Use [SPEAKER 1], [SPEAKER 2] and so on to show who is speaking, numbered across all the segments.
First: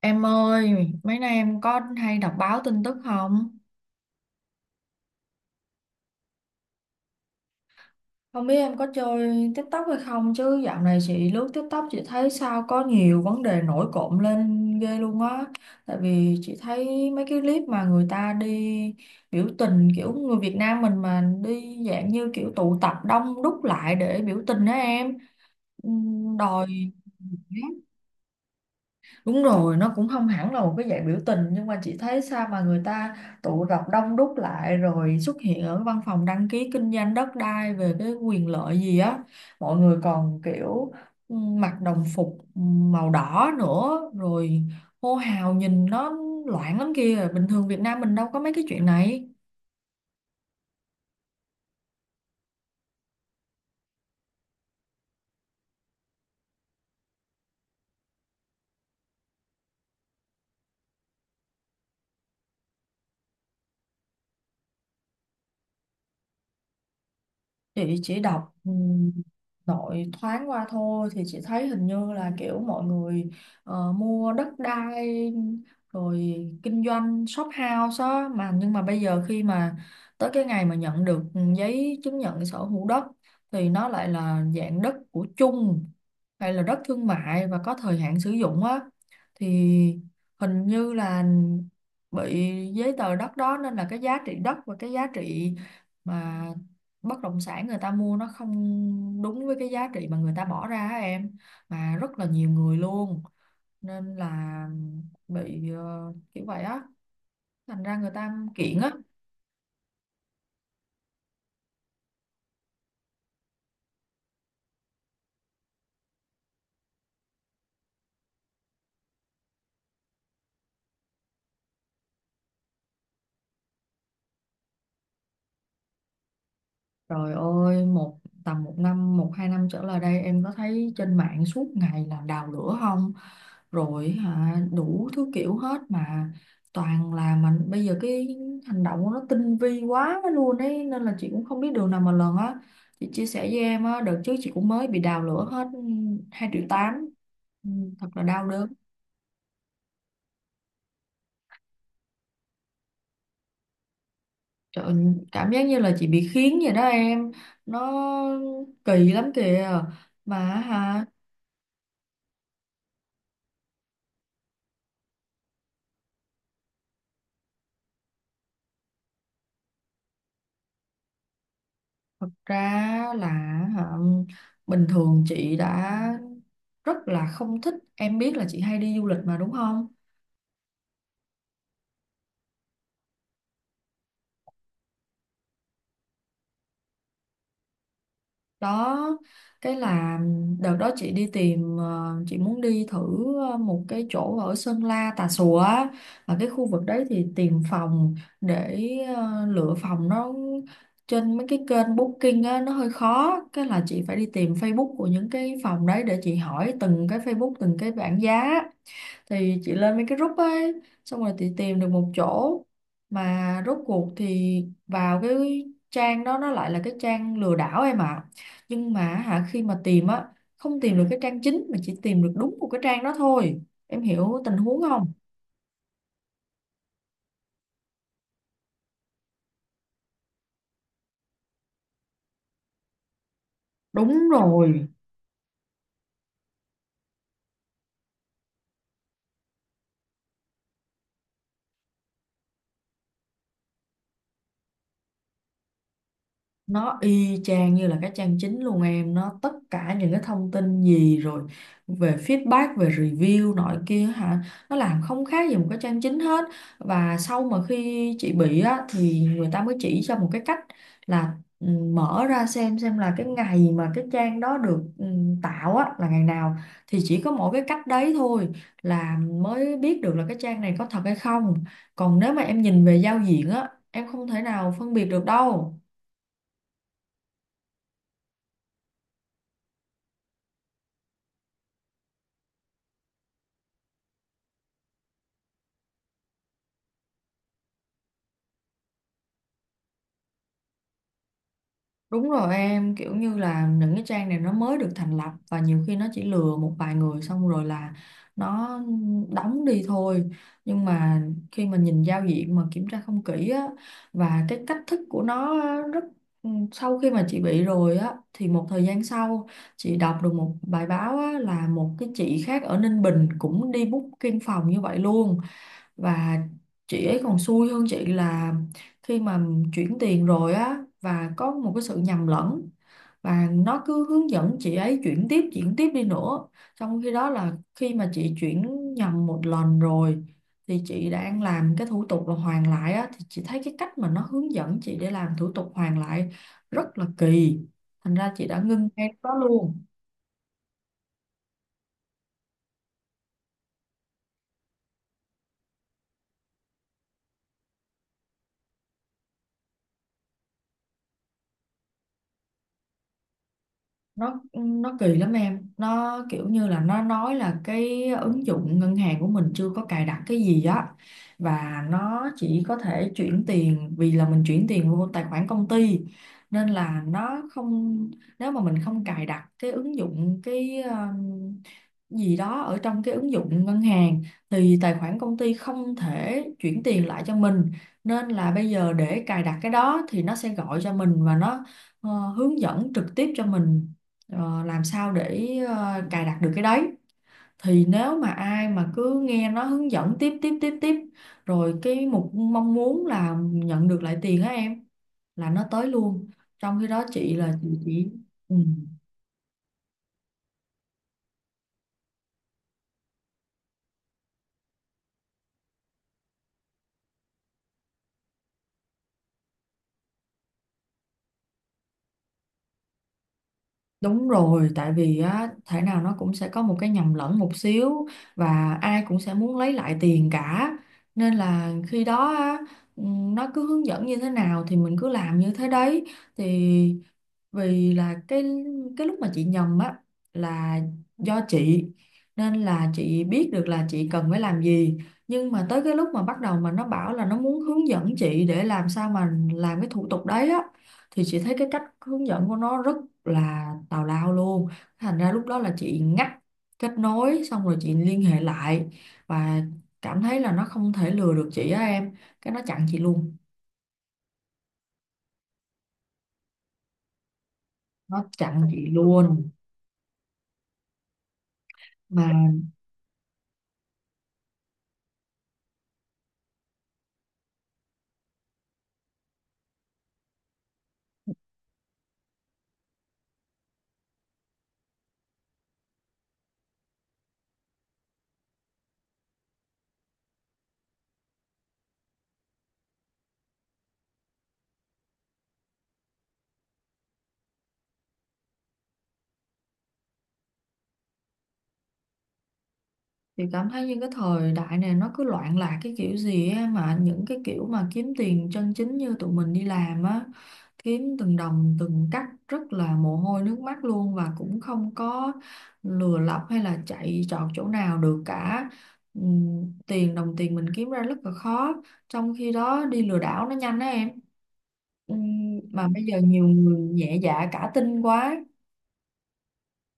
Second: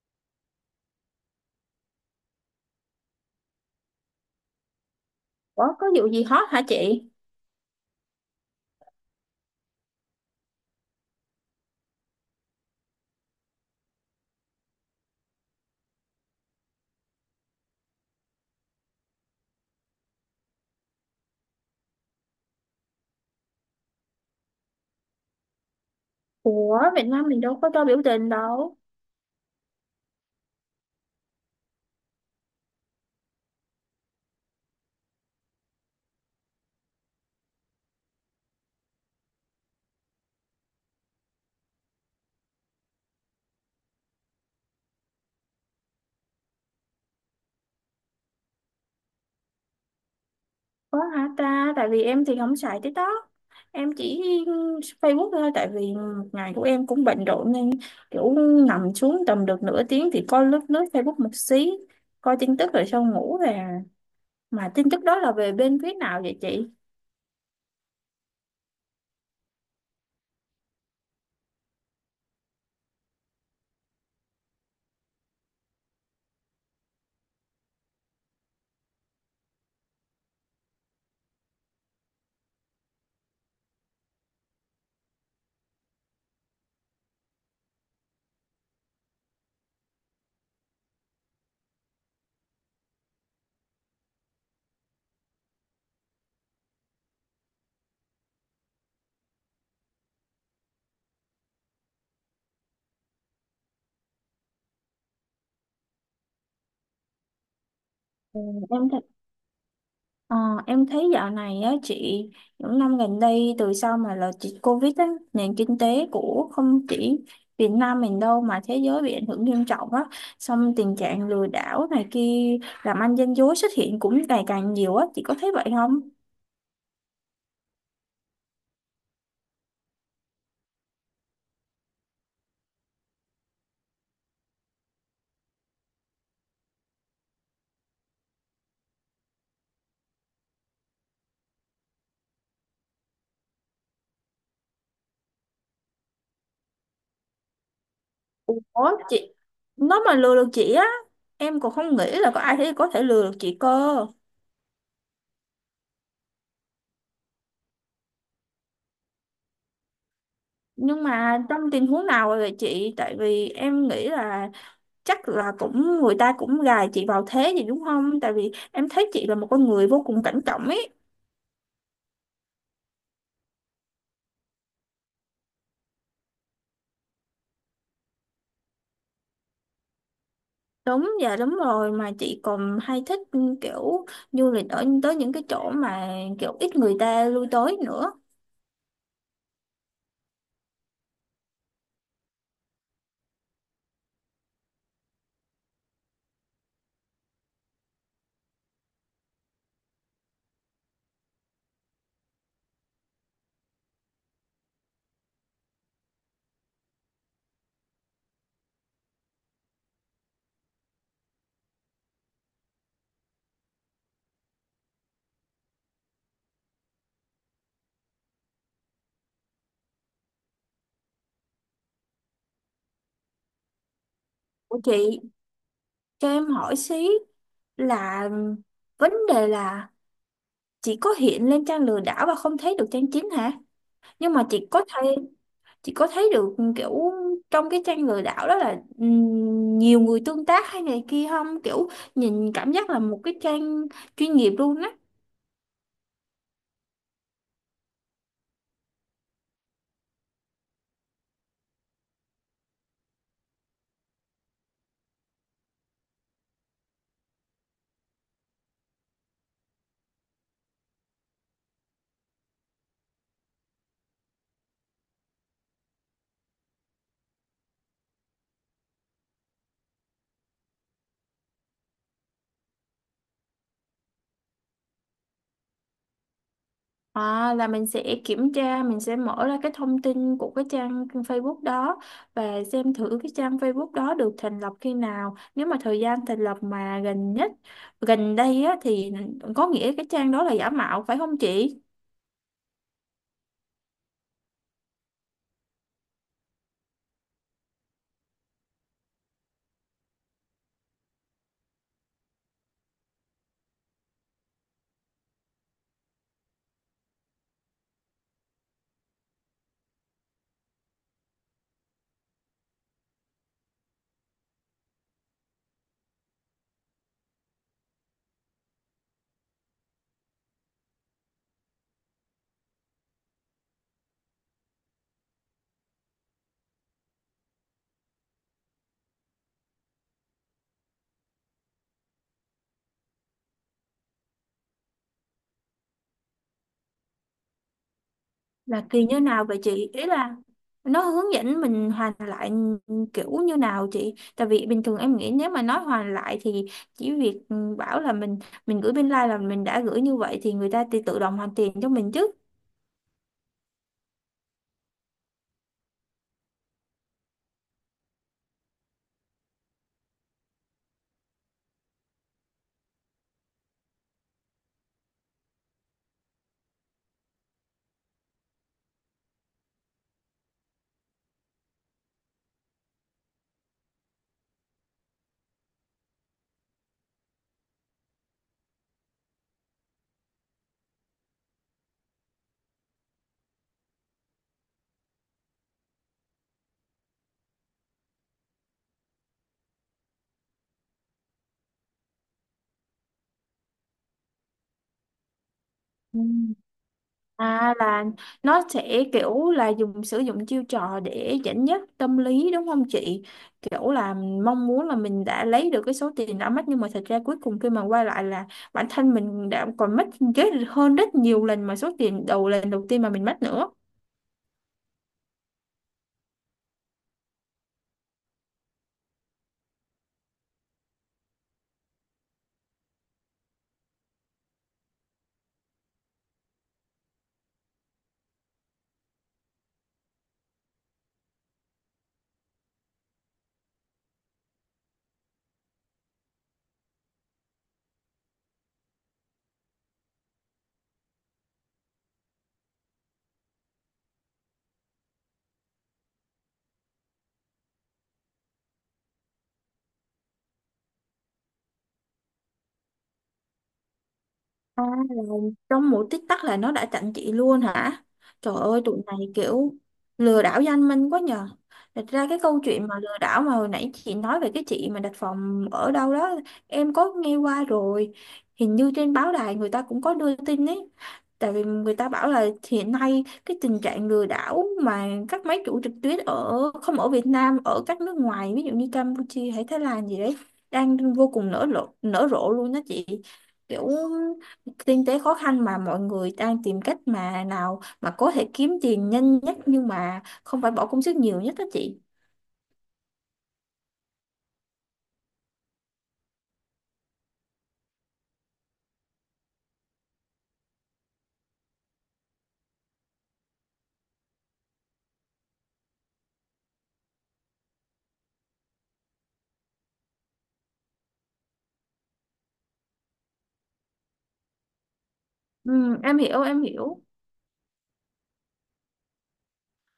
[SPEAKER 1] Em ơi, mấy nay em có hay đọc báo tin tức không?
[SPEAKER 2] Ủa có vụ gì hot hả chị?
[SPEAKER 1] Không biết em có chơi TikTok hay không chứ dạo này chị lướt TikTok chị thấy sao có nhiều vấn đề nổi cộm lên ghê luôn á. Tại vì chị thấy mấy cái clip mà người ta đi biểu tình kiểu người Việt Nam mình mà đi dạng như kiểu tụ tập đông đúc lại để biểu tình đó em. Đòi
[SPEAKER 2] Ủa Việt Nam mình đâu có cho biểu tình đâu.
[SPEAKER 1] Đúng rồi, nó cũng không hẳn là một cái dạng biểu tình nhưng mà chị thấy sao mà người ta tụ tập đông đúc lại rồi xuất hiện ở văn phòng đăng ký kinh doanh đất đai về cái quyền lợi gì á. Mọi người còn kiểu mặc đồng phục màu đỏ nữa rồi hô hào nhìn nó loạn lắm kia. Bình thường Việt Nam mình đâu có mấy cái chuyện này.
[SPEAKER 2] Có hả ta? Tại vì em thì không xài TikTok. Em chỉ Facebook thôi. Tại vì ngày của em cũng bận rộn nên kiểu nằm xuống tầm được nửa tiếng thì coi lướt lướt Facebook một xí. Coi tin tức rồi xong ngủ về. Mà tin tức đó là về bên phía nào vậy chị?
[SPEAKER 1] Chị chỉ đọc nội thoáng qua thôi thì chị thấy hình như là kiểu mọi người mua đất đai rồi kinh doanh shop house á mà nhưng mà bây giờ khi mà tới cái ngày mà nhận được giấy chứng nhận sở hữu đất thì nó lại là dạng đất của chung hay là đất thương mại và có thời hạn sử dụng á thì hình như là bị giấy tờ đất đó nên là cái giá trị đất và cái giá trị mà bất động sản người ta mua nó không đúng với cái giá trị mà người ta bỏ ra á em mà rất là nhiều người luôn nên là bị kiểu vậy á thành ra người ta
[SPEAKER 2] Ừ,
[SPEAKER 1] kiện
[SPEAKER 2] em
[SPEAKER 1] á.
[SPEAKER 2] thì ờ, em thấy dạo này á chị, những năm gần đây từ sau mà là chị Covid á, nền kinh tế của không chỉ Việt Nam mình đâu mà thế giới bị ảnh hưởng nghiêm trọng á, xong tình trạng lừa đảo này kia, làm ăn gian dối xuất hiện cũng ngày càng nhiều á, chị có thấy vậy không?
[SPEAKER 1] Trời ơi, một tầm một năm, một hai năm trở lại đây em có thấy trên mạng suốt ngày là đào lửa không? Rồi hả, đủ thứ kiểu hết mà toàn là mình bây giờ cái hành động của nó tinh vi quá luôn ấy nên là chị cũng không biết đường nào mà lần á. Chị chia sẻ với em á, đợt trước chị cũng mới bị đào lửa hết 2,8 triệu. Ừ, Thật là đau đớn.
[SPEAKER 2] Ủa chị, nó mà lừa được chị á, em còn không nghĩ là có ai thế có thể lừa được chị cơ.
[SPEAKER 1] Trời ơi, cảm giác như là chị bị khiến vậy đó em. Nó kỳ lắm kìa. Mà
[SPEAKER 2] Nhưng
[SPEAKER 1] hả,
[SPEAKER 2] mà trong tình huống nào vậy chị, tại vì em nghĩ là chắc là cũng người ta cũng gài chị vào thế gì đúng không, tại vì em thấy chị là một con người vô cùng cảnh trọng ấy.
[SPEAKER 1] thật ra là hả, bình thường chị đã rất là không thích, em biết là chị hay đi du lịch mà đúng không,
[SPEAKER 2] Đúng, dạ đúng rồi, mà chị còn hay thích kiểu du lịch ở tới những cái chỗ mà kiểu ít người ta lui tới nữa.
[SPEAKER 1] đó cái là đợt đó chị đi tìm, chị muốn đi thử một cái chỗ ở Sơn La Tà Xùa á, và cái khu vực đấy thì tìm phòng để lựa phòng. Nó trên mấy cái kênh booking á, nó hơi khó cái là chị phải đi tìm Facebook của những cái phòng đấy để chị hỏi từng cái Facebook từng cái bảng giá thì chị lên mấy cái group ấy xong rồi chị tìm được một chỗ mà rốt cuộc thì vào cái trang đó nó lại là cái trang lừa đảo em ạ, nhưng mà hả khi mà tìm á không tìm được cái trang chính mà chỉ tìm được đúng một cái trang đó thôi em hiểu tình
[SPEAKER 2] Ủa
[SPEAKER 1] huống không.
[SPEAKER 2] chị cho em hỏi xí, là vấn đề là chị có hiện lên trang lừa đảo và không thấy được trang chính hả?
[SPEAKER 1] Đúng
[SPEAKER 2] Nhưng mà chị có
[SPEAKER 1] rồi,
[SPEAKER 2] thấy, chị có thấy được kiểu trong cái tranh lừa đảo đó là nhiều người tương tác hay này kia không, kiểu nhìn cảm giác là một cái trang chuyên nghiệp luôn á?
[SPEAKER 1] nó y chang như là cái trang chính luôn em, nó tất cả những cái thông tin gì rồi về feedback về review nọ kia hả nó làm không khác gì một cái trang chính hết, và sau mà khi chị bị á thì người ta mới chỉ cho một cái cách là ừ, mở ra xem là cái ngày mà cái trang đó được tạo á là ngày nào, thì chỉ có mỗi cái cách đấy thôi là mới biết được là cái trang này có thật hay không, còn nếu mà em nhìn về giao diện á em không thể nào phân biệt được đâu.
[SPEAKER 2] À, là mình sẽ kiểm tra, mình sẽ mở ra cái thông tin của cái trang Facebook đó và xem thử cái trang Facebook đó được thành lập khi nào, nếu mà thời gian thành lập mà gần nhất, gần đây á thì có nghĩa cái trang đó là giả mạo phải không chị?
[SPEAKER 1] Đúng rồi em, kiểu như là những cái trang này nó mới được thành lập và nhiều khi nó chỉ lừa một vài người xong rồi là nó đóng đi thôi. Nhưng mà khi mà nhìn giao diện mà kiểm tra không kỹ á và cái cách thức của nó á, rất sau khi mà chị bị rồi á thì một thời gian sau chị đọc được một bài báo á, là một cái chị khác ở Ninh Bình cũng đi booking phòng như vậy luôn, và chị ấy còn xui hơn chị là khi mà chuyển tiền rồi á và có một cái sự nhầm lẫn và nó cứ hướng dẫn chị ấy chuyển tiếp đi nữa, trong khi đó là khi mà chị chuyển nhầm một lần rồi thì chị đang làm cái thủ tục là hoàn lại á thì chị thấy cái cách mà nó hướng dẫn chị để làm thủ tục hoàn lại rất là kỳ, thành ra chị đã
[SPEAKER 2] Là
[SPEAKER 1] ngưng
[SPEAKER 2] kỳ
[SPEAKER 1] ngay lúc
[SPEAKER 2] như
[SPEAKER 1] đó
[SPEAKER 2] nào vậy
[SPEAKER 1] luôn.
[SPEAKER 2] chị, ý là nó hướng dẫn mình hoàn lại kiểu như nào chị, tại vì bình thường em nghĩ nếu mà nói hoàn lại thì chỉ việc bảo là mình gửi bên like là mình đã gửi, như vậy thì người ta tự tự động hoàn tiền cho mình chứ.
[SPEAKER 1] Nó kỳ lắm em, nó kiểu như là nó nói là cái ứng dụng ngân hàng của mình chưa có cài đặt cái gì á và nó chỉ có thể chuyển tiền vì là mình chuyển tiền vô tài khoản công ty nên là nó không, nếu mà mình không cài đặt cái ứng dụng cái gì đó ở trong cái ứng dụng ngân hàng thì tài khoản công ty không thể chuyển tiền lại cho mình, nên là bây giờ để cài đặt cái đó thì nó sẽ gọi cho mình và nó hướng dẫn trực tiếp cho mình làm sao để cài đặt được cái đấy, thì nếu mà ai mà cứ nghe nó hướng dẫn tiếp tiếp tiếp tiếp rồi cái mục mong muốn là nhận được lại tiền á em là nó tới luôn, trong khi đó chị là
[SPEAKER 2] À,
[SPEAKER 1] chị
[SPEAKER 2] là
[SPEAKER 1] chỉ ừ,
[SPEAKER 2] nó sẽ kiểu là dùng sử dụng chiêu trò để dẫn dắt tâm lý đúng không chị? Kiểu là mong muốn là mình đã lấy được cái số tiền đã mất nhưng mà thật ra cuối cùng khi mà quay lại là bản thân mình đã còn mất ghế hơn rất nhiều lần mà số tiền đầu lần đầu tiên mà mình mất nữa.
[SPEAKER 1] đúng rồi, tại vì á thể nào nó cũng sẽ có một cái nhầm lẫn một xíu và ai cũng sẽ muốn lấy lại tiền cả, nên là khi đó á, ừ, nó cứ hướng dẫn như thế nào thì mình cứ làm như thế đấy, thì vì là cái lúc mà chị nhầm á là do chị nên là chị biết được là chị cần phải làm gì, nhưng mà tới cái lúc mà bắt đầu mà nó bảo là nó muốn hướng dẫn chị để làm sao mà làm cái thủ tục đấy á thì chị thấy cái cách hướng dẫn của nó rất là tào lao luôn, thành ra lúc đó là chị ngắt kết nối xong rồi chị liên hệ lại và cảm thấy là nó không thể lừa được chị á em, cái nó chặn chị luôn.
[SPEAKER 2] À, là trong mỗi tích tắc là nó đã chặn chị luôn hả?
[SPEAKER 1] Nó
[SPEAKER 2] Trời
[SPEAKER 1] chặn
[SPEAKER 2] ơi,
[SPEAKER 1] chị
[SPEAKER 2] tụi này
[SPEAKER 1] luôn
[SPEAKER 2] kiểu lừa đảo danh minh quá nhờ. Thật ra
[SPEAKER 1] mà.
[SPEAKER 2] cái câu chuyện mà lừa đảo mà hồi nãy chị nói về cái chị mà đặt phòng ở đâu đó, em có nghe qua rồi. Hình như trên báo đài người ta cũng có đưa tin ấy. Tại vì người ta bảo là hiện nay cái tình trạng lừa đảo mà các máy chủ trực tuyến ở không ở Việt Nam, ở các nước ngoài, ví dụ như Campuchia hay Thái Lan gì đấy, đang vô cùng nở rộ luôn đó chị, kiểu kinh tế khó khăn mà mọi người đang tìm cách mà nào mà có thể kiếm tiền nhanh nhất nhưng mà không phải bỏ công sức nhiều nhất đó chị.
[SPEAKER 1] Chị cảm thấy như cái thời đại này nó cứ loạn lạc cái kiểu gì á, mà những cái kiểu mà kiếm tiền chân chính như tụi mình đi làm á kiếm từng đồng từng cắc rất là mồ hôi nước mắt luôn, và cũng không có lừa lọc hay là chạy trọt chỗ nào được cả. Tiền đồng tiền mình kiếm ra rất là khó, trong khi đó đi lừa đảo nó nhanh á em. Ừm, mà
[SPEAKER 2] Ừ,
[SPEAKER 1] bây giờ
[SPEAKER 2] em hiểu
[SPEAKER 1] nhiều
[SPEAKER 2] em
[SPEAKER 1] người
[SPEAKER 2] hiểu
[SPEAKER 1] nhẹ dạ cả tin quá.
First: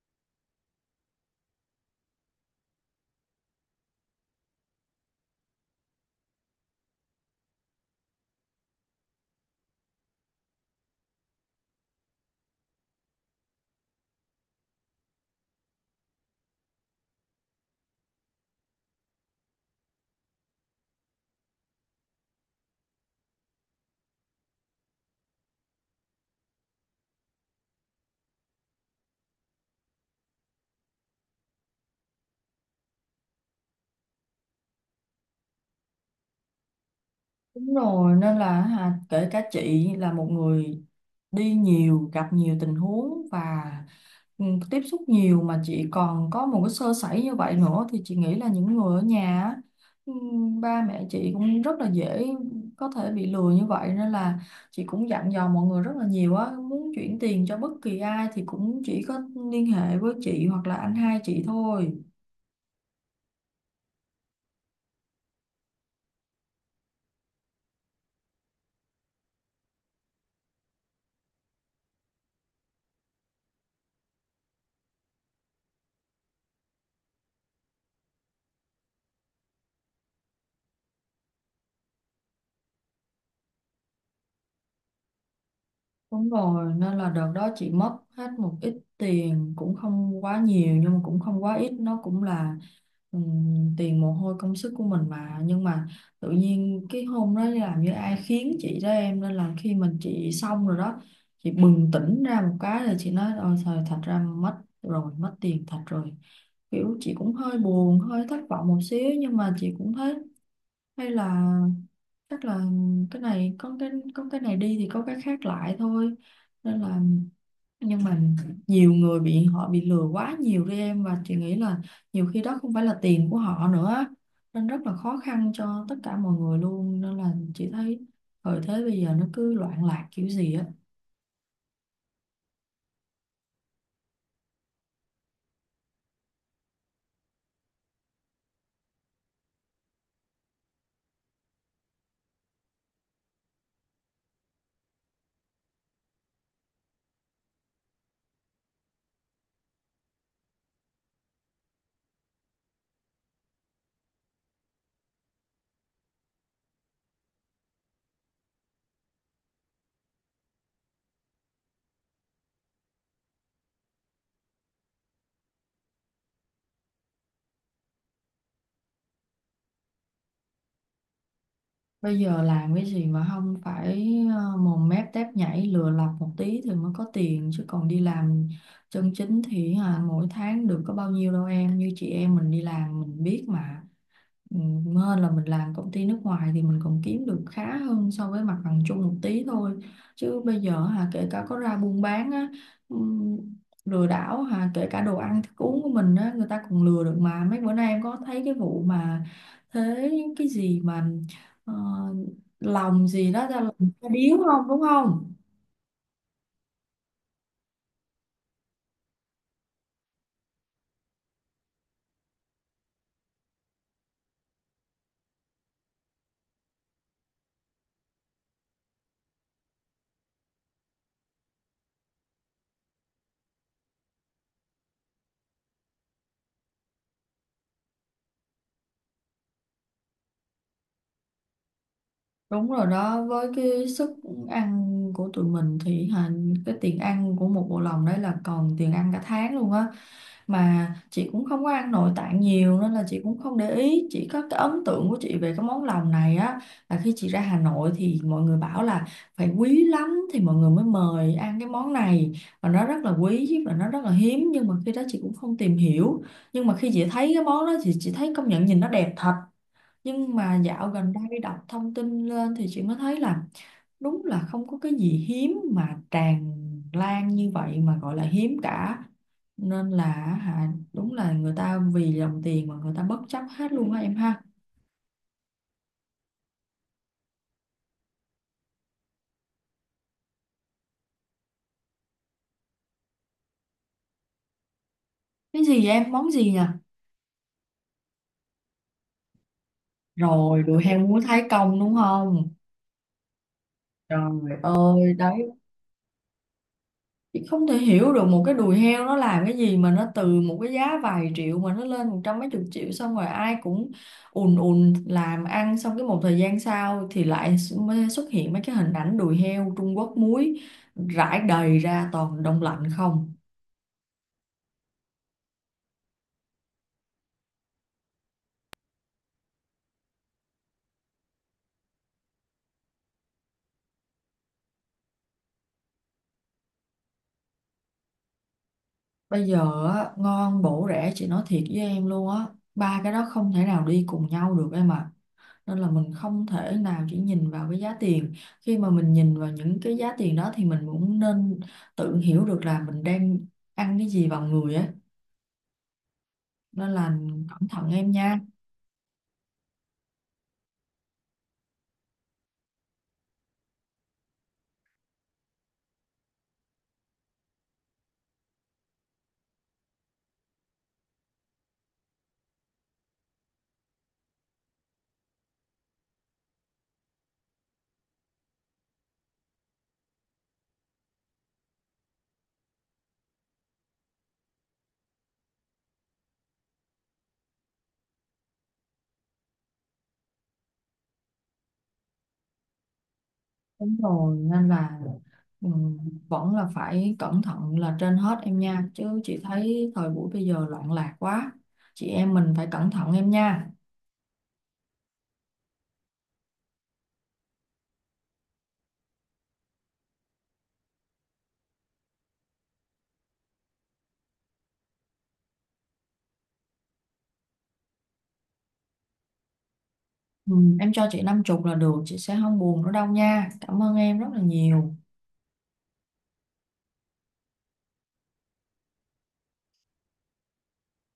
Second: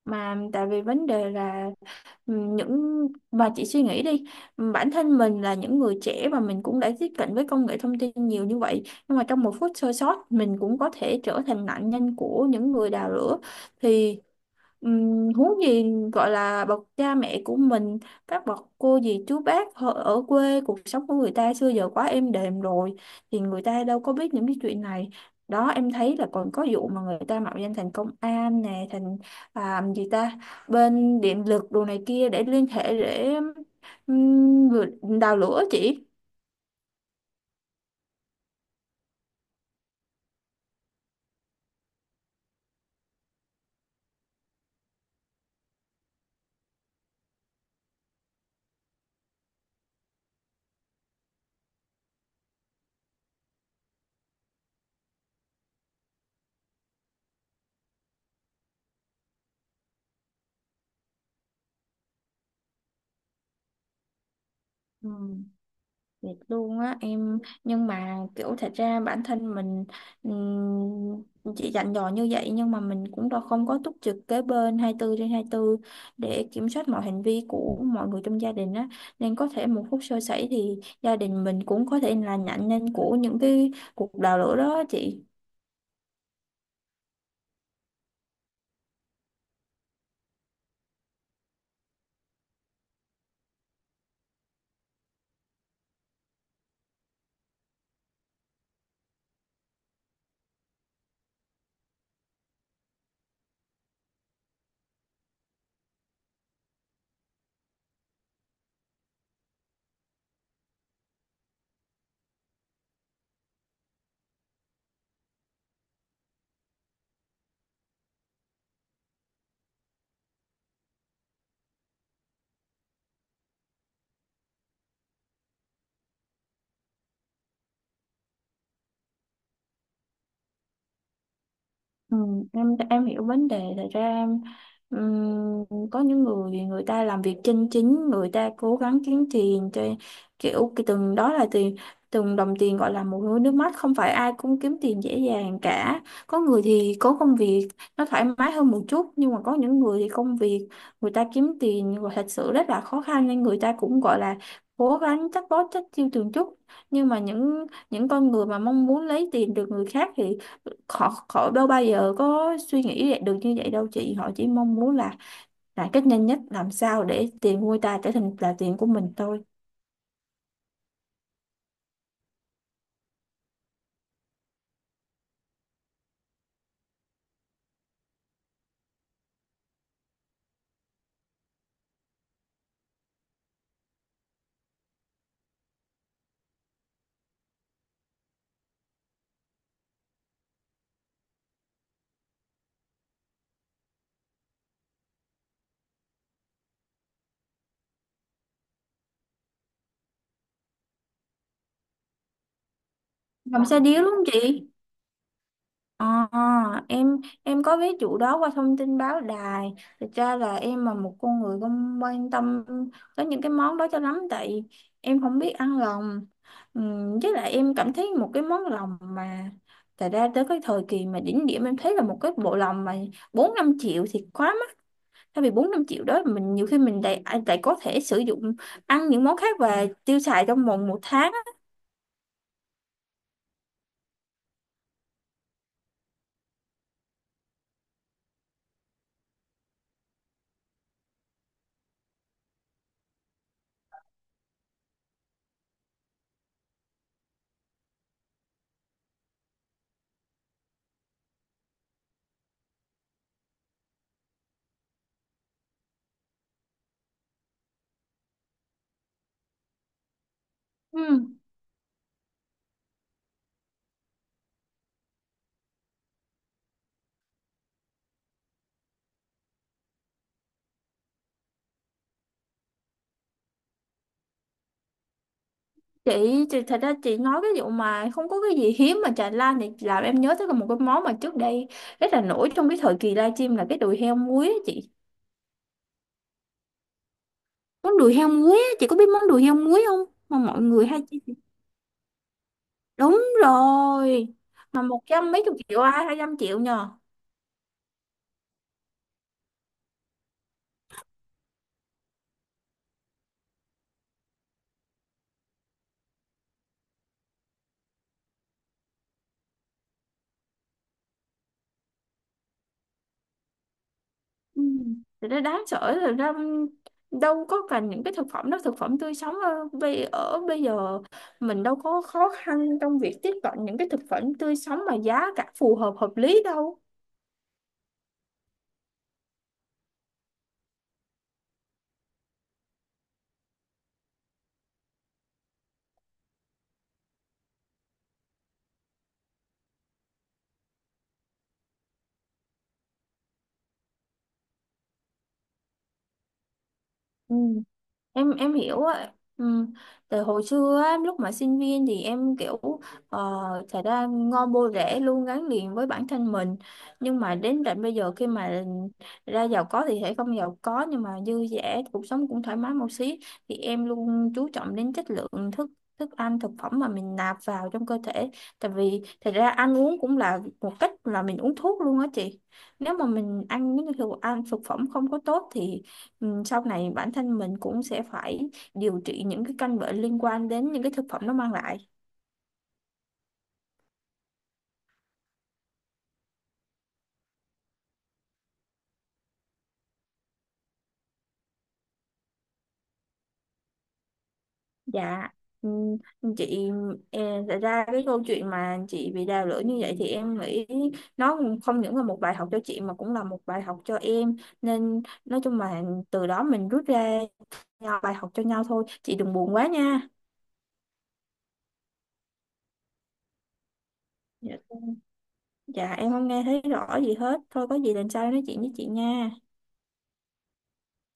[SPEAKER 2] mà tại vì vấn đề là những mà chị suy nghĩ đi, bản thân mình là những người trẻ và mình cũng đã tiếp cận với công nghệ thông tin nhiều như vậy nhưng mà trong một phút sơ sót mình cũng có thể trở thành nạn nhân của những người đào lửa thì huống gì gọi là bậc cha mẹ của mình, các bậc cô dì chú bác họ ở quê, cuộc sống của người ta xưa giờ quá êm đềm rồi thì người ta đâu có biết những cái chuyện này đó. Em thấy là còn có vụ mà người ta mạo danh thành công an nè, thành à, gì ta, bên điện lực đồ này kia để liên hệ để vừa- đào lửa chị.
[SPEAKER 1] Đúng rồi, nên là hả, kể cả chị là một người đi nhiều, gặp nhiều tình huống và ừ, tiếp xúc nhiều mà chị còn có một cái sơ sẩy như vậy nữa, thì chị nghĩ là những người ở nhà á, ừ, ba mẹ chị cũng rất là dễ có thể bị lừa như vậy, nên là chị cũng dặn dò mọi người rất là nhiều á, muốn chuyển tiền cho bất kỳ ai thì cũng chỉ có liên hệ với chị hoặc là anh hai chị thôi.
[SPEAKER 2] Ừ. Thiệt luôn á em, nhưng mà kiểu thật ra bản thân mình chỉ dặn dò như vậy nhưng mà mình cũng đâu không có túc trực kế bên 24 trên 24 để kiểm soát mọi hành vi của mọi người trong gia đình á, nên có thể một phút sơ sẩy thì gia đình mình cũng có thể là nạn nhân của những cái cuộc đào lửa đó chị.
[SPEAKER 1] Đúng rồi, nên là đợt đó chị mất hết một ít tiền cũng không quá nhiều nhưng mà cũng không quá ít, nó cũng là tiền mồ hôi công sức của mình mà, nhưng mà tự nhiên cái hôm đó làm như ai khiến chị đó em, nên là khi mình chị xong rồi đó chị bừng tỉnh ra một cái là chị nói ôi trời thật ra mất rồi, mất tiền thật rồi, kiểu chị cũng hơi buồn hơi thất vọng một xíu, nhưng mà chị cũng thấy hay là chắc là cái này có cái này đi thì có cái khác lại thôi. Nên là nhưng mà nhiều người bị họ bị lừa quá nhiều đi em, và chị nghĩ là nhiều khi đó không phải là tiền của họ nữa nên rất là khó khăn cho tất cả mọi người luôn, nên là chị thấy thời thế bây giờ nó cứ loạn lạc kiểu gì á.
[SPEAKER 2] Ừ, em hiểu vấn đề. Thật ra em có những người, người ta làm việc chân chính, người ta cố gắng kiếm tiền cho kiểu cái từng đó là tiền, từng đồng tiền gọi là một nỗi nước mắt, không phải ai cũng kiếm tiền dễ dàng cả. Có người thì có công việc nó thoải mái hơn một chút, nhưng mà có những người thì công việc người ta kiếm tiền gọi thật sự rất là khó khăn, nên người ta cũng gọi là cố gắng chắc bó chắc chiêu từng chút. Nhưng mà những con người mà mong muốn lấy tiền từ người khác thì họ họ đâu bao giờ có suy nghĩ được như vậy đâu chị, họ chỉ mong muốn là cách nhanh nhất làm sao để tiền nuôi ta trở thành là tiền của mình thôi.
[SPEAKER 1] Bây giờ làm cái gì mà không phải mồm mép tép nhảy lừa lọc một tí thì mới có tiền, chứ còn đi làm chân chính thì mỗi tháng được có bao nhiêu đâu em, như chị em mình đi làm mình biết mà. Ừ, Hơn là mình làm công ty nước ngoài thì mình còn kiếm được khá hơn so với mặt bằng chung một tí thôi, chứ bây giờ hà kể cả có ra buôn bán á ừm, lừa đảo hà kể cả đồ ăn thức uống của mình á người ta còn lừa được, mà mấy bữa nay em có thấy cái vụ mà thế cái gì mà ờ, lòng gì đó, ra
[SPEAKER 2] Làm
[SPEAKER 1] lòng
[SPEAKER 2] xe điếu
[SPEAKER 1] ta
[SPEAKER 2] đúng không
[SPEAKER 1] điếu không
[SPEAKER 2] chị?
[SPEAKER 1] đúng không.
[SPEAKER 2] Ờ, em em có ví dụ đó qua thông tin báo đài. Thực ra là em là một con người không quan tâm tới những cái món đó cho lắm, tại em không biết ăn lòng. Với lại em cảm thấy một cái món lòng mà thật ra tới cái thời kỳ mà đỉnh điểm em thấy là một cái bộ lòng mà 4 5 triệu thì quá. Thay vì 4 5 triệu đó mình nhiều khi mình lại à, lại có thể sử dụng ăn những món khác và tiêu xài trong vòng một tháng á.
[SPEAKER 1] Đúng rồi đó, với cái sức ăn của tụi mình thì hà, cái tiền ăn của một bộ lòng đấy là còn tiền ăn cả tháng luôn á. Mà chị cũng không có ăn nội tạng nhiều nên là chị cũng không để ý. Chỉ có cái ấn tượng của chị về cái món lòng này á là khi chị ra Hà Nội thì mọi người bảo là phải quý lắm thì mọi người mới mời ăn cái món này. Và nó rất là quý và nó rất là hiếm nhưng mà khi đó chị cũng không tìm hiểu. Nhưng mà khi chị thấy cái món đó thì chị thấy công nhận nhìn nó đẹp thật, nhưng mà dạo gần
[SPEAKER 2] Ừ.
[SPEAKER 1] đây đọc thông tin lên thì chị mới thấy là đúng là không có cái gì hiếm mà tràn lan như vậy mà gọi là hiếm cả, nên là hả đúng là người ta vì dòng tiền mà người ta bất chấp hết luôn á em ha.
[SPEAKER 2] Chị thật ra chị nói cái vụ mà không có cái gì hiếm mà trà lan thì làm em nhớ tới là một cái món mà trước đây rất là nổi trong cái thời kỳ livestream là cái đùi heo muối á chị.
[SPEAKER 1] Cái gì em, món gì nhỉ?
[SPEAKER 2] Món đùi heo muối á, chị có biết món đùi heo muối không? Mà
[SPEAKER 1] Rồi
[SPEAKER 2] mọi
[SPEAKER 1] đùi
[SPEAKER 2] người
[SPEAKER 1] heo
[SPEAKER 2] hay chia.
[SPEAKER 1] muốn Thái Công đúng không,
[SPEAKER 2] Đúng rồi.
[SPEAKER 1] trời
[SPEAKER 2] Mà một
[SPEAKER 1] ơi
[SPEAKER 2] trăm mấy
[SPEAKER 1] đấy.
[SPEAKER 2] chục triệu ai 200 triệu nhờ.
[SPEAKER 1] Chị không thể hiểu được một cái đùi heo nó làm cái gì mà nó từ một cái giá vài triệu mà nó lên một trăm mấy chục triệu, xong rồi ai cũng ùn ùn làm ăn, xong cái một thời gian sau thì lại mới xuất hiện mấy cái hình ảnh đùi heo Trung Quốc muối rải đầy ra toàn đông lạnh không.
[SPEAKER 2] Ừ. Thì nó đáng sợ. Thật ra đâu có cần những cái thực phẩm đó, thực phẩm tươi sống ở bây giờ mình đâu có khó khăn trong việc tiếp cận những cái thực phẩm tươi sống mà giá cả phù hợp hợp lý đâu.
[SPEAKER 1] Bây giờ á, ngon bổ rẻ chị nói thiệt với em luôn á, ba cái đó không thể nào đi cùng nhau được em ạ. Nên là mình không thể nào chỉ nhìn vào cái giá tiền, khi mà mình nhìn vào những cái giá tiền đó thì mình cũng nên tự hiểu được là mình đang ăn cái gì vào người ấy, nên là
[SPEAKER 2] Ừ.
[SPEAKER 1] cẩn thận em
[SPEAKER 2] em
[SPEAKER 1] nha.
[SPEAKER 2] em hiểu á ừ. Tại hồi xưa á, lúc mà sinh viên thì em kiểu ờ, thật ra ngon bô rễ luôn gắn liền với bản thân mình, nhưng mà đến tận bây giờ khi mà ra giàu có thì sẽ không giàu có nhưng mà dư dả, cuộc sống cũng thoải mái một xí, thì em luôn chú trọng đến chất lượng thức thức ăn thực phẩm mà mình nạp vào trong cơ thể. Tại vì thật ra ăn uống cũng là một cách là mình uống thuốc luôn á chị, nếu mà mình ăn những cái thực phẩm không có tốt thì sau này bản thân mình cũng sẽ phải điều trị những cái căn bệnh liên quan đến những cái thực phẩm nó mang lại.
[SPEAKER 1] Đúng rồi nên là ừ, vẫn là phải cẩn thận là trên hết em nha, chứ chị thấy thời buổi bây giờ loạn lạc quá, chị em mình phải cẩn thận em nha.
[SPEAKER 2] Dạ, ừ, chị, e, thật ra cái câu chuyện mà chị bị đào lưỡi như vậy thì em nghĩ nó không những là một bài học cho chị mà cũng là một bài học cho em. Nên nói chung là từ đó mình rút ra nhau- bài học cho nhau thôi. Chị đừng buồn quá nha.
[SPEAKER 1] ừ, em cho chị 50 là được chị sẽ không buồn nữa đâu nha, cảm ơn em rất là
[SPEAKER 2] Dạ,
[SPEAKER 1] nhiều
[SPEAKER 2] dạ em không nghe thấy rõ gì hết. Thôi có gì lần sau em nói chuyện với chị nha.